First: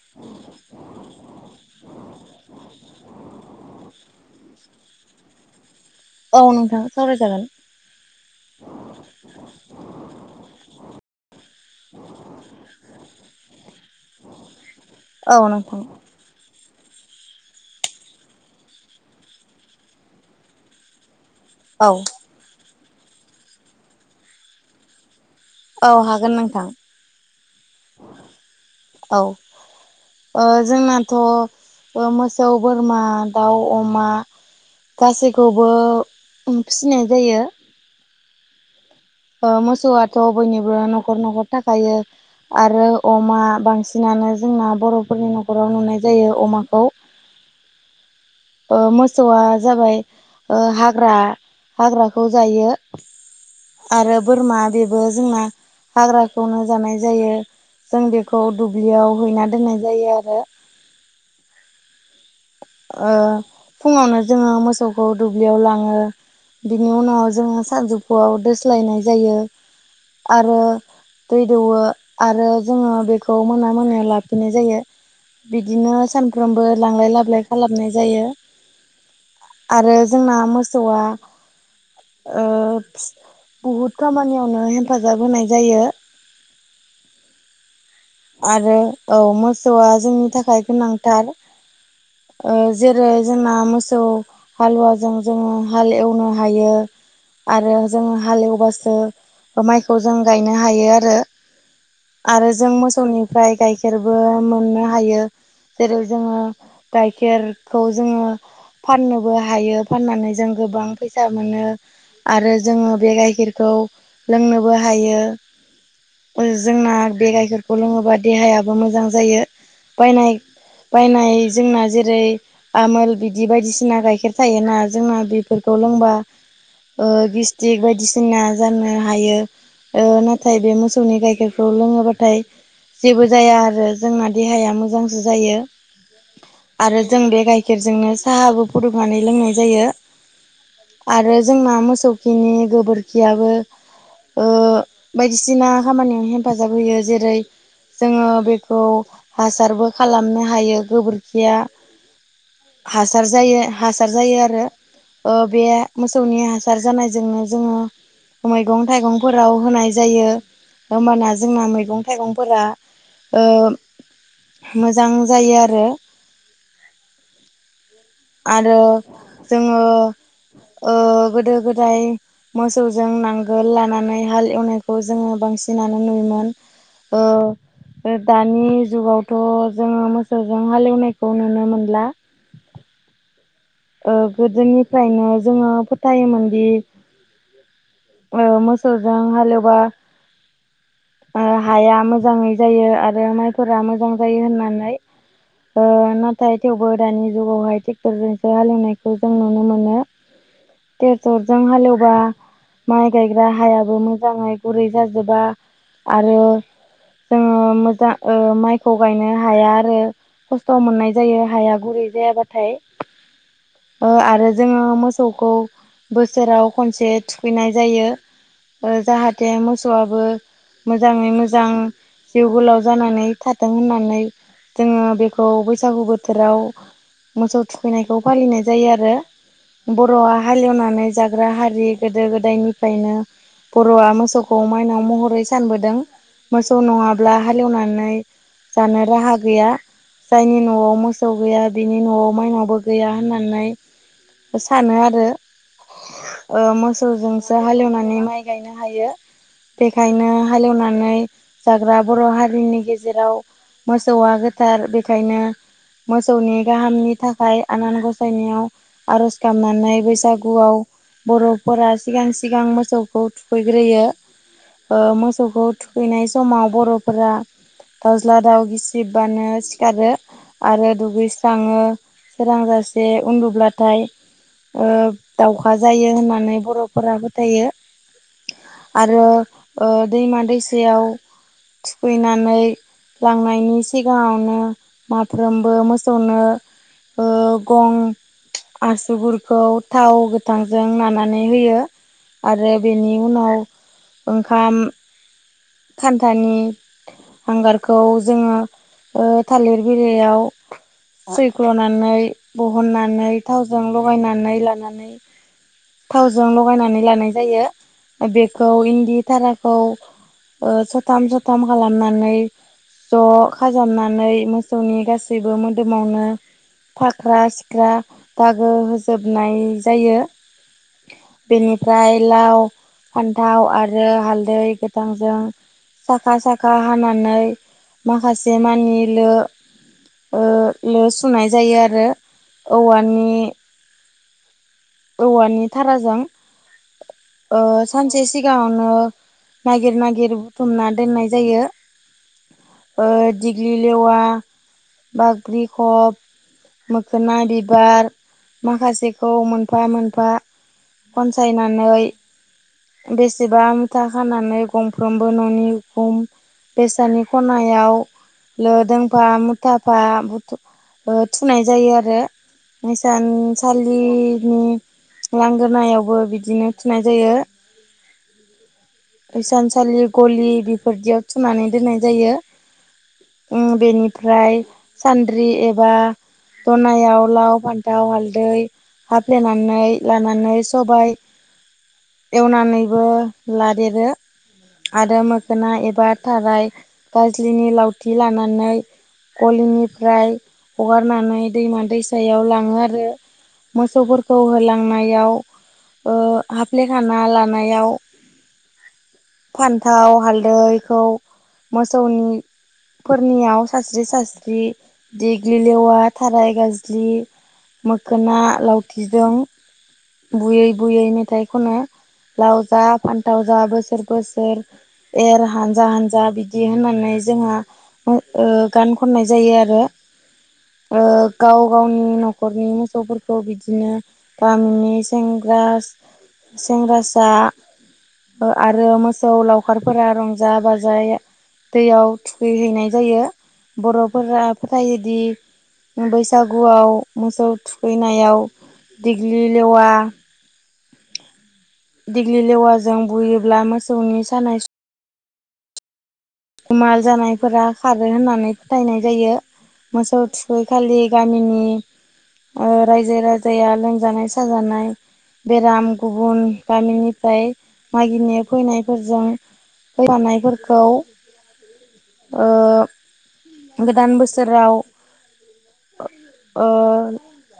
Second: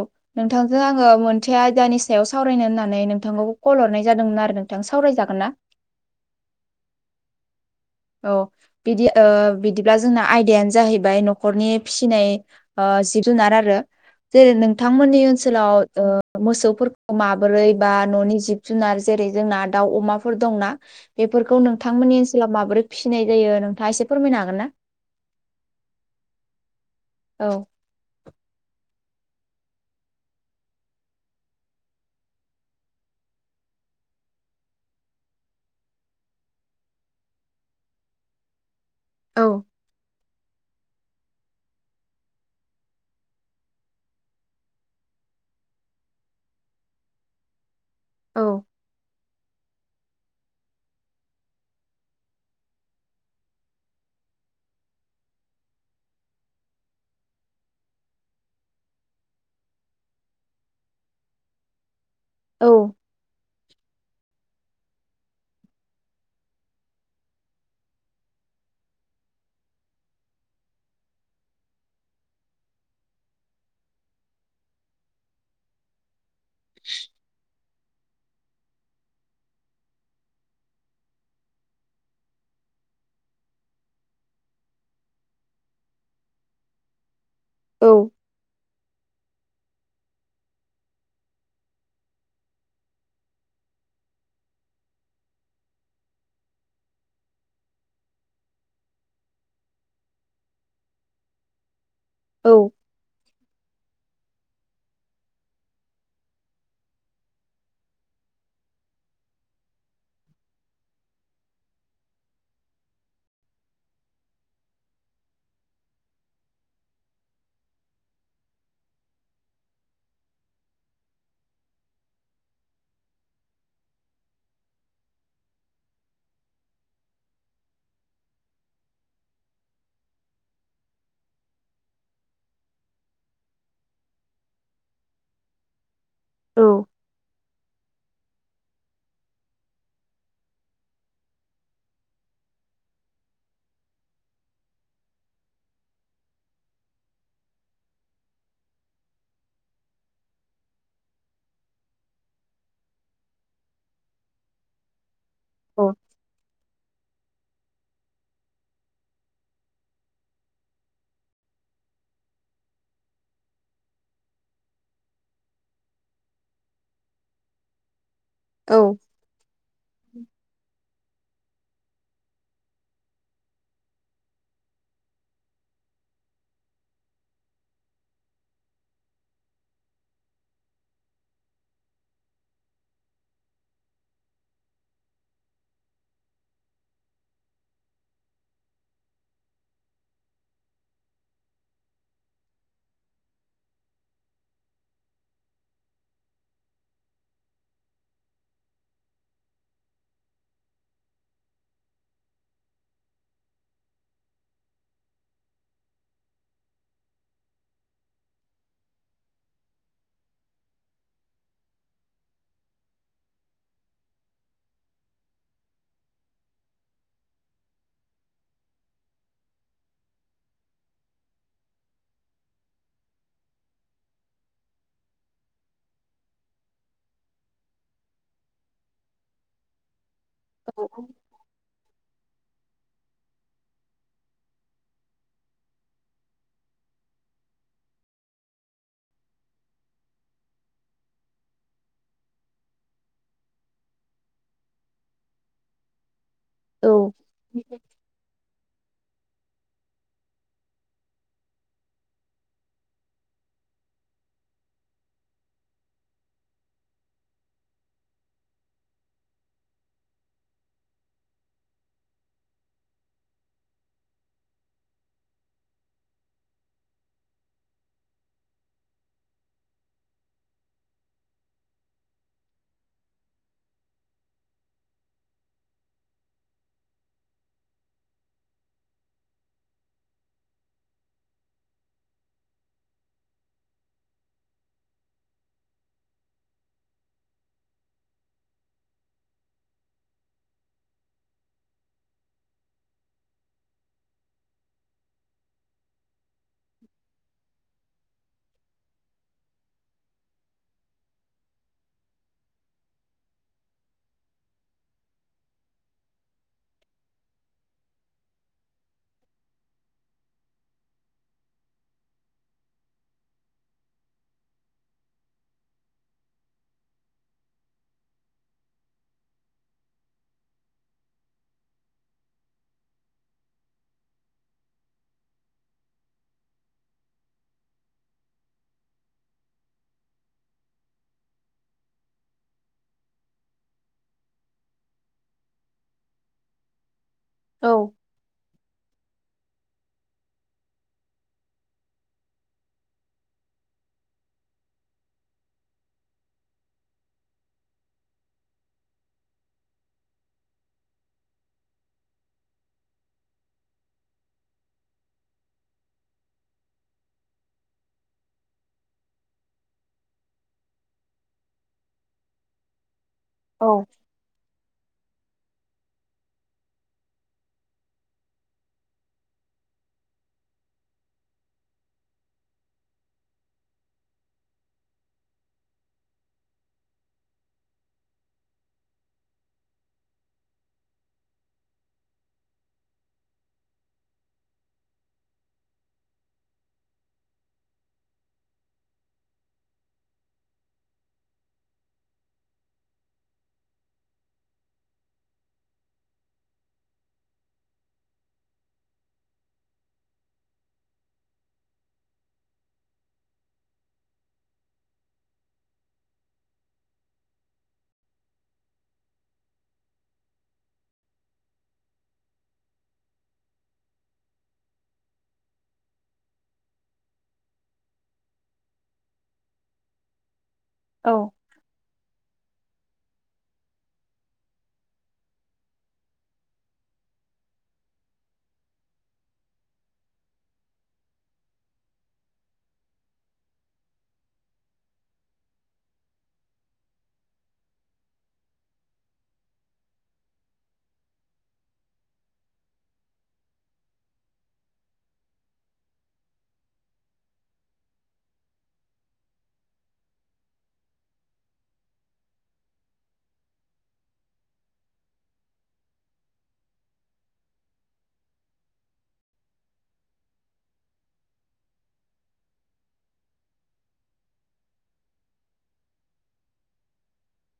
औ नोंथांजों आङो मोनसे आयदानि सायाव सावरायनो होननानै नोंथांखौ कल हरनाय जादोंमोन आरो नों नोंथां सावरायजागोन ना औ नोंथां सावरायजागोन। औ बिदि बिदिब्ला जोंना आयदायानो जाहैबाय नखर नखरनि फिसिनाय जिब जुनार आरो जेरै नोंथांमोननि औ ओनसोलाव। नोंथां मोसौफोरखौ माबोरै बा न'नि जिब जुनार जेरै जोंना दाउ अमाफोर दंना बेफोरखौ औ नोंथांमोननि ओनसोलाव माबोरै फिसिनाय जायो नोंथाङा एसे फोरमायनो हागोन ना। औ हागोन नोंथां औ। औ। जोंनाथ' मोसौ बोरमा दाउ अमा। गासैखौबो फिसिनाय जायो औ मोसौआथ' बयनिबो न'खर न'खर थाखायो। आरो अमा बांसिनानो जोंना बर'फोरनि न'खराव नुनाय जायो अमाखौ। औ मोसौआ जाबाय हाग्रा हाग्राखौ जायो। आरो बोरमा बेबो जोंना हाग्राखौनो जानाय जायो। जों बेखौ दुब्लियाव हैना दोननाय जायो आरो औ फुंङावनो जोंङो मोसौखौ दुब्लियाव लांङो बिनि उनाव जोंङो सानजौफुआव दोस्लायनाय जायो आरो दै दौवो आरो जोंङो बेखौ मोना मोना लाफिनाय जायो। बिदिनो सानफ्रोमबो लांलाय लाबोलाय खालामनाय जायो। आरो जोंना मोसौआ बहुद खामानियावनो हेफाजाब होनाय जायो। औ। आरो औ मोसौआ जोंनि थाखाय गोनांथार जेरै जोंना मोसौ हालुवाजों जोंङो हाल एवनो हायो। आरो जोंङो हालेवबासो माइखौ जों गायनो हायो आरो आरो जों मोसौनिफ्राय गाइखेरबो मोननो हायो। जेरै जोंङो गाइखेरखौ जोंङो। फाननोबो हायो फाननानै जों गोबां फैसा मोनो। आरो जोंङो बे गाइखेरखौ लोंनोबो हायो। जोंना बे गायफोरखौ लोंङोबा देहायाबो मोजां जायो बायनाय बायनाय जोंना जेरै। आमोल बिदि बायदिसिना गाइखेर थायोना जोंना बेफोरखौ लोंबा गस्टिक बायदिसिना जानो हायो। ओ नाथाय बे मोसौनि गाइखेरफ्राव लोङोब्लाथाय जेबो जाया आरो जोंना देहाया मोजांसो जायो। औ। आरो जों बे गाइखेरजोंनो साहाबो फुदुंनानै लोंनाय जायो आरो जोंना मोसौ खिनि गोबोरखियाबो बायदिसिना खामानियाव हेफाजाब होयो जेरै। जोङो बेखौ हासारबो खालामनो हायो गोबोरखिया हासार जायो हासार जायो आरो बे औ मोसौनि हासार जानाय। जोंहा मैगं-थाइगंफोराव होनाय जायो होनबा ना जोंहा थाइगंफोरा मोजां जायो आरो [inaudible] आरो जोंङो गोदो गोदाय मोसौजों नांगोल लानानै हाल एवनायखौ जोंङो बांसिनानो नुयोमोन। औ दानि जुगावथ' जोंङो मोसौजों हालेवनायखौ नुनो मोनला गोदोनिफ्रायनो जोंङो फोथायोमोनदि मोसौ जों हालेवबा हाया मोजांङै जायो आरो माइफोरा मोजां जायो होननानै नाथाय थेवबो दानि जुगावहाय ट्रेक्टरजोंसो हालेवनायखौ जों नुनो मोनो टेक्टरजों हालेवबा माइ गायग्रा हायाबो मोजांङै गुरै जाजोबा आरो जोंङो मोजां माइखौ गायनो हाया आरो खस्थ' मोननाय जायो हाया गुरै जायाबाथाय आरो जोंङो मोसौखौ बोसोराव खनसे थुखैनाय जायो जाहाथे मोसौआबो मोजांङै मोजां जिउ गोलाव जानानै थाथों होननानै जोंङो बेखौ बैसागु बोथोराव मोसौ थुखैनायखौ फालिनाय जायो आरो बर'आ हालेवनानै जाग गोदायनिफ्रायनो बर'आ मोसौखौ माइनाव महरै सानबोदों मोसौ नङाब्ला हालेवनानै जानो राहा गैया जायनि न'आव मोसौ गैया बिनि न'आव माइनावबो गैया होननानै सानो आरो। मोसौजोंसो हालेवनानै माइ गायनो हायो बेखायनो हालेवनानै जाग्रा बर' हारिनि गेजेराव मोसौआ गोथार बेखायनो मोसौनि गाहामनि थाखाय आनान गसायनायाव आर'ज खालामनानै बैसागुआव बर'फोरा सिगां सिगां मोसौखौ थुखैग्रोयो मोसौ मोथौखौ थुखैनाय समाव बर'फोरा दावज्ला दाउ गिसिबबानो सिखारो आरो दुगैस्राङो सोरांजासे उन्दुब्लाथाय दावखा जायो होननानै बर'फोरा फोथायो। आरो दैमा दैसायाव थुखैनानै लांनायनि सिगाङावनो माफ्रोमबो मोसौनो ओ गं आसुगुरखौ थाव गोथांजों नानानै होयो। आरो बेनि उनाव ओंखाम खानथानि हांगार खौ जोङो थालिर बिलाइयाव सैख्ल'नानै बहननानै थावजों लगायनानै लानानै थावजों लगायनानै लानाय जायो बेखौ इन्दि थाराखौ सथाम सथाम खालामनानै ज' खाजाबनानै मोसौनि गासैबो मोदोमावनो फाख्रा सिख्रा दागो होजोबनाय जायो। बेनिफ्राय लाव फान्थाव आरो हालदै गोथांजों साखा साखा हानानै माखासे मानिलो ल' सुनाय जायो आरो औवानि औवानि थाराजों औ सानसे सिगाङावनो नागिर नागिर बुथुमना दोननाय जायो। दिग्लि लेवा बाख्रि खब मोखोना बिबार माखासेखौ मोनफा मोनफा बनसायनानै बेसेबा मुथा खानानै गंफ्रोमबो न'नि गुम बेसादनि खनायाव लोदोंफा मुथाफा थुनाय जायो आरो। औ सानसालिनि लांगोनायावबो बिदिनो थिनाय जायो। सानसालि गलि बेफोरदियाव थुनानै दोननाय जायो। उ बेनिफ्राय सान्द्रि एबा दनायाव लाव - फान्थाव हालदै हाफ्लेनानै लानानै सबाय एवनानैबो ला। देरो। आरो मोखोना एबा थाराय गाजलिनि लावथि लानानै गलिनिफ्राय हगारनानै दैमा दैसायाव लाङो आरो। मोसौफोरखौ होलांनायाव हाफ्लेखाना लानायाव फान्थाव हालदैखौ मोसौनि फोरनियाव सास्रि सास्रि देग्लिलेवा थाराय गाज्लि मोखोना लावथिजों बुयै बुयै मेथाइ खनो लाव जा फान्थाव जा बोसोर बोसोर एर हानजा हानजा बिदि होननानै जोङो। गान खननाय जायो आरो। औ गाव गावनि न'खरनि मोसौफोरखौ बिदिनो गामिनि सेंग्रा सेंग्रासा आरो मोसौ लावखारफोरा रंजा बाजा दैयाव थुखैहैनाय जायो बर'फोरा फोथायोदि बैसागुआव मोसौ थुखैनायाव दिग्लि लेवा दिग्लि लेवाजों बुयोब्ला मोसौनि सानाय सुनाय जानायफोरा खारो होननानै फोथायनाय जायो मोसौ थुखै खालि गामिनि ओ रायजो राजाया लोमजानाय साजानाय बेराम गुबुन गामिनिफ्राय मागिनो फैनायफोरजों फैफानायफोरखौ ओ गोदान बोसोराव ओ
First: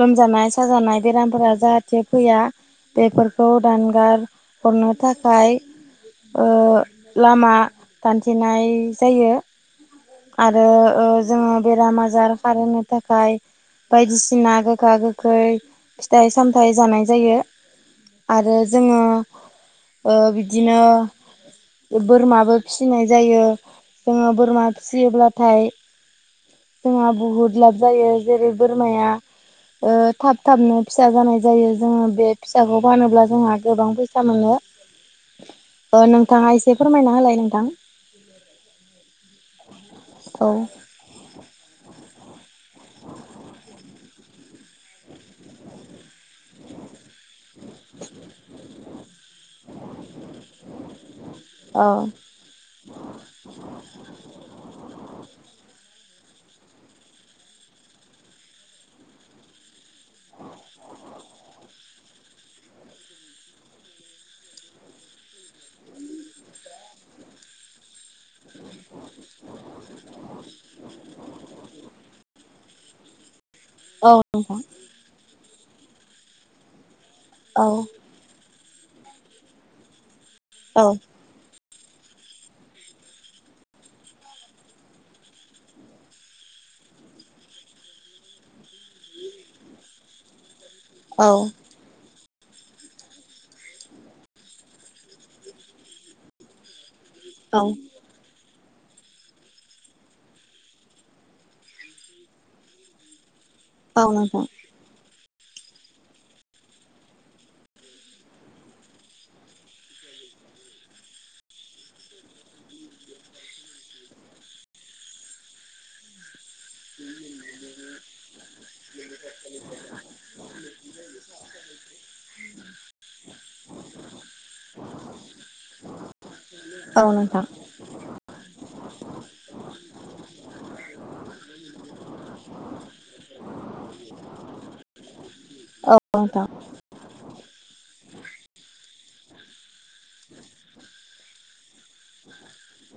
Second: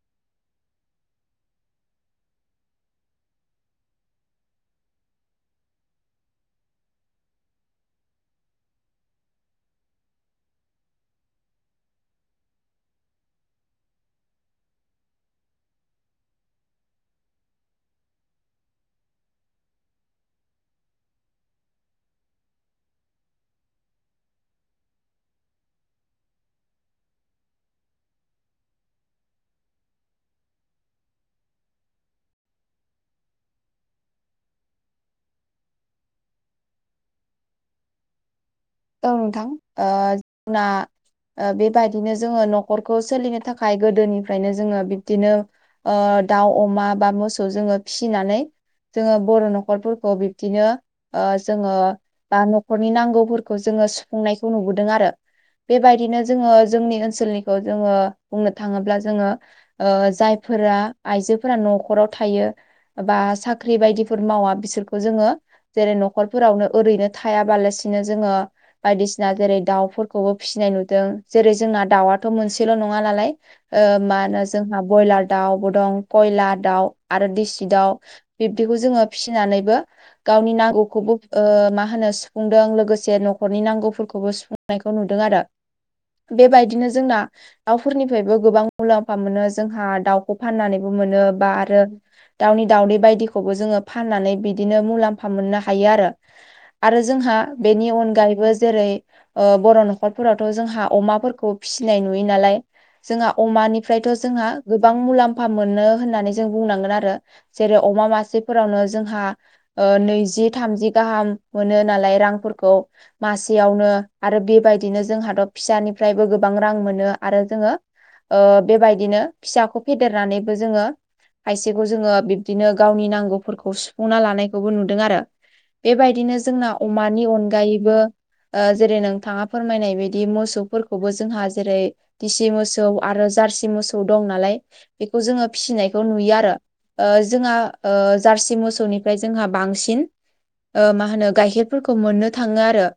लोमजानाय साजानाय बेरामफोरा जाहाथे फैया बेफोरखौ दानगार हरनो थाखाय ओ लामा दानथेनाय जायो आरो ओ जोङो बेराम आजार खारहोनो थाखाय बायदिसिना गोखा गोखै फिथाइ सामथाइ जानाय जायो आरो जोङो ओ बिदिनो बोरमाबो फिसिनाय जायो जोङो बोरमा फियोब्लाथाय जोंहा बहुद लाब जायो जेरै बोरमाया ओ थाब थाबनो फिसा जानाय जायो जोङो बे फिसाखौ फानोब्ला जोंहा गोबां फैसा मोनो। [inaudible] नोंथाङा एसे फोरमायना होलाय नोंथां औ नोंथां ओ औ जोंना ओ बेबायदिनो जोङो न'खरखौ सोलिनो थाखाय गोदोनिफ्रायनो जोङो बिब्दिनो ओ दाउ अमा बा मोसौ खौ जोङो फिसिनानै जोङो बर' न'खरफोरखौ बिब्दिनो जोङो औ बा न'खरनि नांगौफोरखौ जोङो सुफुंनायखौ नुबोदों आरो। बेबायदिनो जोङो जोंनि ओनसोलनिखौ जोङो बुंनो थाङोब्ला जोङो ओ जायफोरा आइजोफोरा न'खराव थायो एबा साख्रि बायदिफोर मावा बिसोरखौ जोङो जेरै न'खरफोरावनो ओरैनो थायाबालासिनो जोङो बायदिसिना जेरै दाउफोरखौबो फिसिनाय नुदों जेरै जोंना दाउआथ' मोनसेल' नङा नालाय ओ मा होनो नोंथां जोंहा ब्रयलार दाउबो दं कयलार दाउ आरो औ दिसि दाउ बिब्दिखौ जोङो फिसिनानैबो गावनि औ नांगौखौबो ओ मा होनो सुफुंदों लोगोसे न'खरनि नांगौफोरखौबो सुफुंनायखौ नुदों आरो बेबायदिनो जोंना दाउफोरनिफ्रायबो गोबां मुलाम्फा मोनो जोंहा दाउ खौ फाननानैबो मोनो औ बा आरो दाउनि दाउदै बायदिखौबो जोङो फाननानै बिदिनो मुलाम्फा मोननो हायो आरो आरो जोंहा औ बेनि अनगायै बो जेरै ओ बर' न'खरफोरावथ' जोंहा अमाफोरखौ फिसिनाय नुयो नालाय जोंहा औ अमानिफ्रायथ' नोंथां जोङो गोबां मुलाम्फा मोनो होननानै जों बुंनांगोन आरो जेरै अमा मासेफोरावनो जोंहा नैजि थामजि गाहाम मोनो नालाय रांफोरखौ मासेयावनो आरो बेबायदिनो जोंहाथ' फिसानिफ्रायबो गोबां रां मोनो आरो जोङो ओ बेबायदिनो फिसाखौ फेदेरनानैबो जोङो खायसेखौ जोङो बिब्दिनो गावनि नांगौफोरखौ सुफुंना लानाय खौबो नुदों आरो बेबायदिनो जोंना औ अमानि नोंथां अनगायैबो जेरै नोंथाङा फोरमायनाय बायदि मोसौफोरखौबो जोंहा जेरै दिसि मोसौ आरो जार्सि मोसौ दं नालाय बेखौ जोङो औ फिसिनायखौ नुयो नोंथां आरो ओ जोंहा ओ जारसि मोसौनिफ्राय जोंहा बांसिन बांसिन मा होनो गाइखेरफोरखौ मोननो थाङो आरो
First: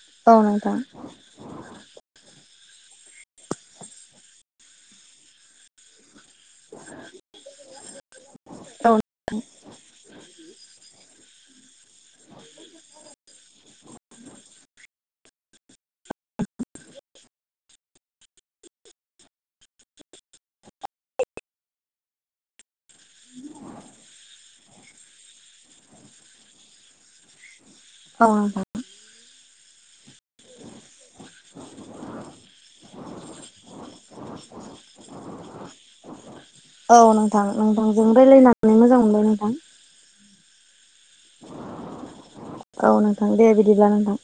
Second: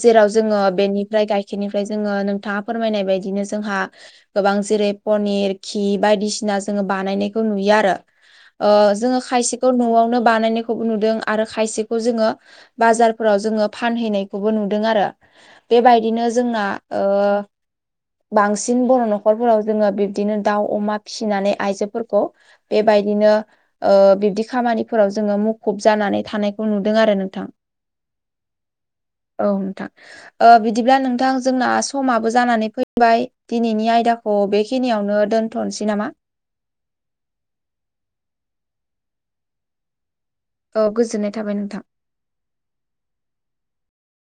जेराव औ जोङो नोंथां बेनिफ्राय गाय खेरनिफ्राय जोङो नोंथाङा फोरमायनाय बायदिनो जोंहा गोबां जेरै पनिर घि बायदिसि सिना जोङो बानायनायखौ नुयो आरो ओ औ जोङो खायसेखौ न'आवनो बानायनायखौ नुदों आरो खायसेखौ जोङो बाजारफोराव जोङो फानहैनायखौबो नुदों आरो बेबायदिनो जोंना ओ बांसिन बर' न'खरफोराव जोङो बिब्दिनो दाउ अमा फिसिनानै आइजोफोरखौ बेबायदिनो ओ बिब्दि खामानिफोराव जोङो मुखुब जानानै थानायखौ नुदों आरो नोंथां अ औ नोंथां ओ बिदिब्ला नोंथां जोंना समाबो जानानै फैबाय दिनैनि आयदाखौ बेखिनियावनो दोनथनोसै नामा औ नोंथां नोंथांजों रायज्लायनानै मोजां मोनबाय नोंथां औ गोजोननाय थाबाय नोंथां औ नोंथां दे बिदिब्ला नोंथां